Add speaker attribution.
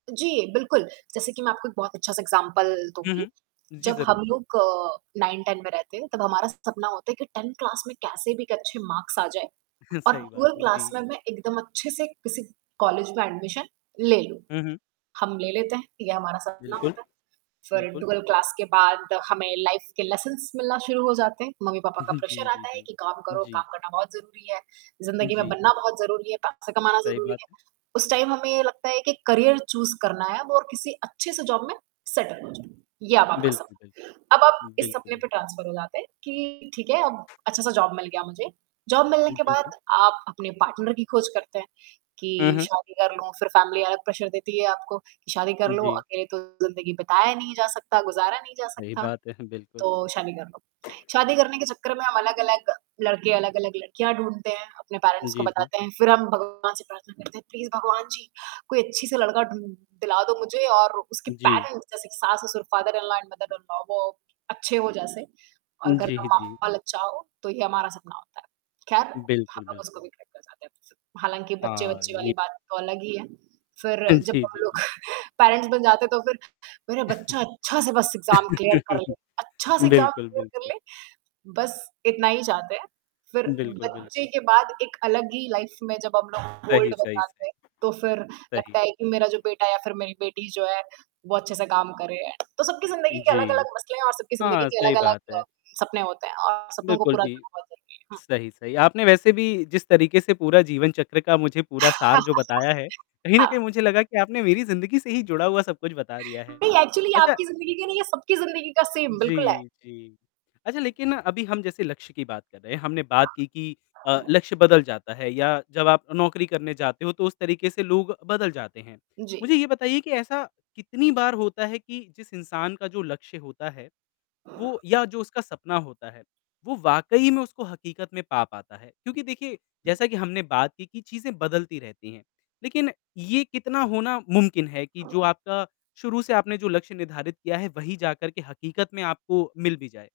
Speaker 1: जी, बिल्कुल, जैसे कि मैं आपको एक बहुत अच्छा-सा एग्ज़ाम्पल
Speaker 2: हुँ,
Speaker 1: दूँगी
Speaker 2: हुँ, जी,
Speaker 1: जब
Speaker 2: ज़रूर।
Speaker 1: हम लोग अ, 9-10 में रहते हैं तब हमारा सपना होता है कि 10 क्लास में कैसे भी एक अच्छे मार्क्स आ जाएँ और
Speaker 2: सही बात
Speaker 1: 12
Speaker 2: है,
Speaker 1: क्लास
Speaker 2: जी।
Speaker 1: में मैं एकदम अच्छे से किसी कॉलेज में एडमिशन ले लूँ।
Speaker 2: हुँ, हुँ।
Speaker 1: हम ले लेते हैं ये हमारा सपना
Speaker 2: बिल्कुल,
Speaker 1: होता है फिर
Speaker 2: बिल्कुल।
Speaker 1: 12 क्लास के बाद हमें लाइफ के लेसन्स मिलना शुरू हो जाते हैं, मम्मी-पापा का प्रेशर
Speaker 2: जी, जी,
Speaker 1: आता है
Speaker 2: जी,
Speaker 1: कि काम करो,
Speaker 2: जी।
Speaker 1: काम करना बहुत ज़रूरी है, ज़िंदगी में
Speaker 2: जी।
Speaker 1: बनना बहुत ज़रूरी है, पैसे कमाना
Speaker 2: सही
Speaker 1: ज़रूरी
Speaker 2: बात।
Speaker 1: है उस टाइम हमें ये लगता है कि करियर चूज़ करना है और किसी अच्छे से जॉब में सेटल हो जाऊँ ये अब आपका
Speaker 2: बिल्कुल,
Speaker 1: सपना,
Speaker 2: बिल्कुल।
Speaker 1: अब आप इस
Speaker 2: बिल्कुल,
Speaker 1: सपने
Speaker 2: बिल
Speaker 1: पे ट्रांसफर हो जाते हैं कि ठीक है अब अच्छा-सा जॉब मिल गया मुझे जॉब मिलने
Speaker 2: उम,
Speaker 1: के
Speaker 2: जी,
Speaker 1: बाद
Speaker 2: जी।
Speaker 1: आप अपने पार्टनर की ख़ोज़ करते हैं
Speaker 2: हुँ,
Speaker 1: कि
Speaker 2: हुँ।
Speaker 1: शादी कर लूँ फिर फैमिली अलग प्रेशर देती है आपको कि शादी कर लो
Speaker 2: जी।
Speaker 1: अकेले तो ज़िंदगी बताया नहीं जा सकता, गुज़ारा नहीं जा
Speaker 2: सही
Speaker 1: सकता,
Speaker 2: बात है बिल्कुल।
Speaker 1: तो शादी कर लो, शादी करने के चक्कर में हम अलग-अलग लड़के अलग-अलग लड़कियाँ ढूँढ़ते हैं, अपने पैरेंट्स को
Speaker 2: जी, जी।
Speaker 1: बताते हैं फिर हम भगवान से प्रार्थना करते हैं, प्लीज़ भगवान जी, कोई अच्छी से लड़का ढूँ दिला दो मुझे और उसके
Speaker 2: जी।
Speaker 1: पैरेंट्स जैसे कि सास-ससुर फादर-इन-लॉ एंड मदर-इन-लॉ वो अच्छे हो जैसे और
Speaker 2: उम,
Speaker 1: घर
Speaker 2: जी, जी।
Speaker 1: माहौल अच्छा हो तो ये हमारा सपना होता है, ख़ैर हम
Speaker 2: बिल्कुल,
Speaker 1: लोग उसको
Speaker 2: बिल्कुल।
Speaker 1: भी खरीदना चाहते हैं हालाँकि
Speaker 2: हाँ,
Speaker 1: बच्चे-बच्चे वाली
Speaker 2: ये
Speaker 1: बात तो अलग ही है फिर
Speaker 2: हाँ
Speaker 1: जब
Speaker 2: जी,
Speaker 1: हम
Speaker 2: जी,
Speaker 1: लोग
Speaker 2: जी।
Speaker 1: पैरेंट्स बन जाते तो फिर, मेरा बच्चा अच्छा से बस एग्ज़ाम क्लियर कर ले, अच्छा-सा एग्ज़ाम
Speaker 2: बिल्कुल,
Speaker 1: क्लियर कर
Speaker 2: बिल्कुल।
Speaker 1: ले बस इतना ही चाहते हैं, फिर
Speaker 2: उम, बिल्कुल,
Speaker 1: बच्चे
Speaker 2: बिल्कुल।
Speaker 1: के बाद एक अलग ही लाइफ में जब हम लोग
Speaker 2: सही,
Speaker 1: ओल्ड हो
Speaker 2: सही,
Speaker 1: जाते
Speaker 2: सही।
Speaker 1: हैं तो फिर
Speaker 2: सही।
Speaker 1: लगता है कि मेरा जो बेटा या फिर मेरी बेटी जो है वो अच्छे से काम करे तो सबकी ज़िंदगी के
Speaker 2: जी,
Speaker 1: अलग-अलग मसले हैं और सबकी ज़िंदगी
Speaker 2: हाँ,
Speaker 1: के
Speaker 2: सही बात है।
Speaker 1: अलग-अलग सपने होते हैं और सपनों को
Speaker 2: बिल्कुल,
Speaker 1: पूरा
Speaker 2: जी,
Speaker 1: करना बहुत जरूरी है, हाँ।
Speaker 2: सही-सही, आपने वैसे भी जिस तरीक़े से पूरा जीवन चक्र का मुझे पूरा सार जो बताया है, कहीं न कहीं
Speaker 1: हाँ।
Speaker 2: मुझे लगा कि आपने मेरी ज़िंदगी से ही जुड़ा हुआ सब-कुछ बता दिया है,
Speaker 1: नहीं एक्चुअली
Speaker 2: अच्छा
Speaker 1: आपकी ज़िंदगी के नहीं ये सबकी ज़िंदगी का सेम बिल्कुल है।
Speaker 2: जी, जी, अच्छा, लेकिन अभी हम जैसे लक्ष्य की बात कर रहे हैं हमने बात की कि अ, लक्ष्य बदल जाता है या जब आप नौकरी करने जाते हो तो उस तरीक़े से लोग बदल जाते हैं।
Speaker 1: जी।
Speaker 2: मुझे ये बताइए कि ऐसा कितनी बार होता है कि जिस इंसान का जो लक्ष्य होता है वो या जो उसका सपना होता है, वो वाक़ई में उसको हकीकत में पा पाता है क्योंकि देखिए जैसा कि हमने बात की कि चीज़ें बदलती रहती हैं लेकिन ये कितना होना मुमकिन है कि जो आपका शुरू से आपने जो लक्ष्य निर्धारित किया है, वही जाकर के हकीकत में आपको मिल भी जाए?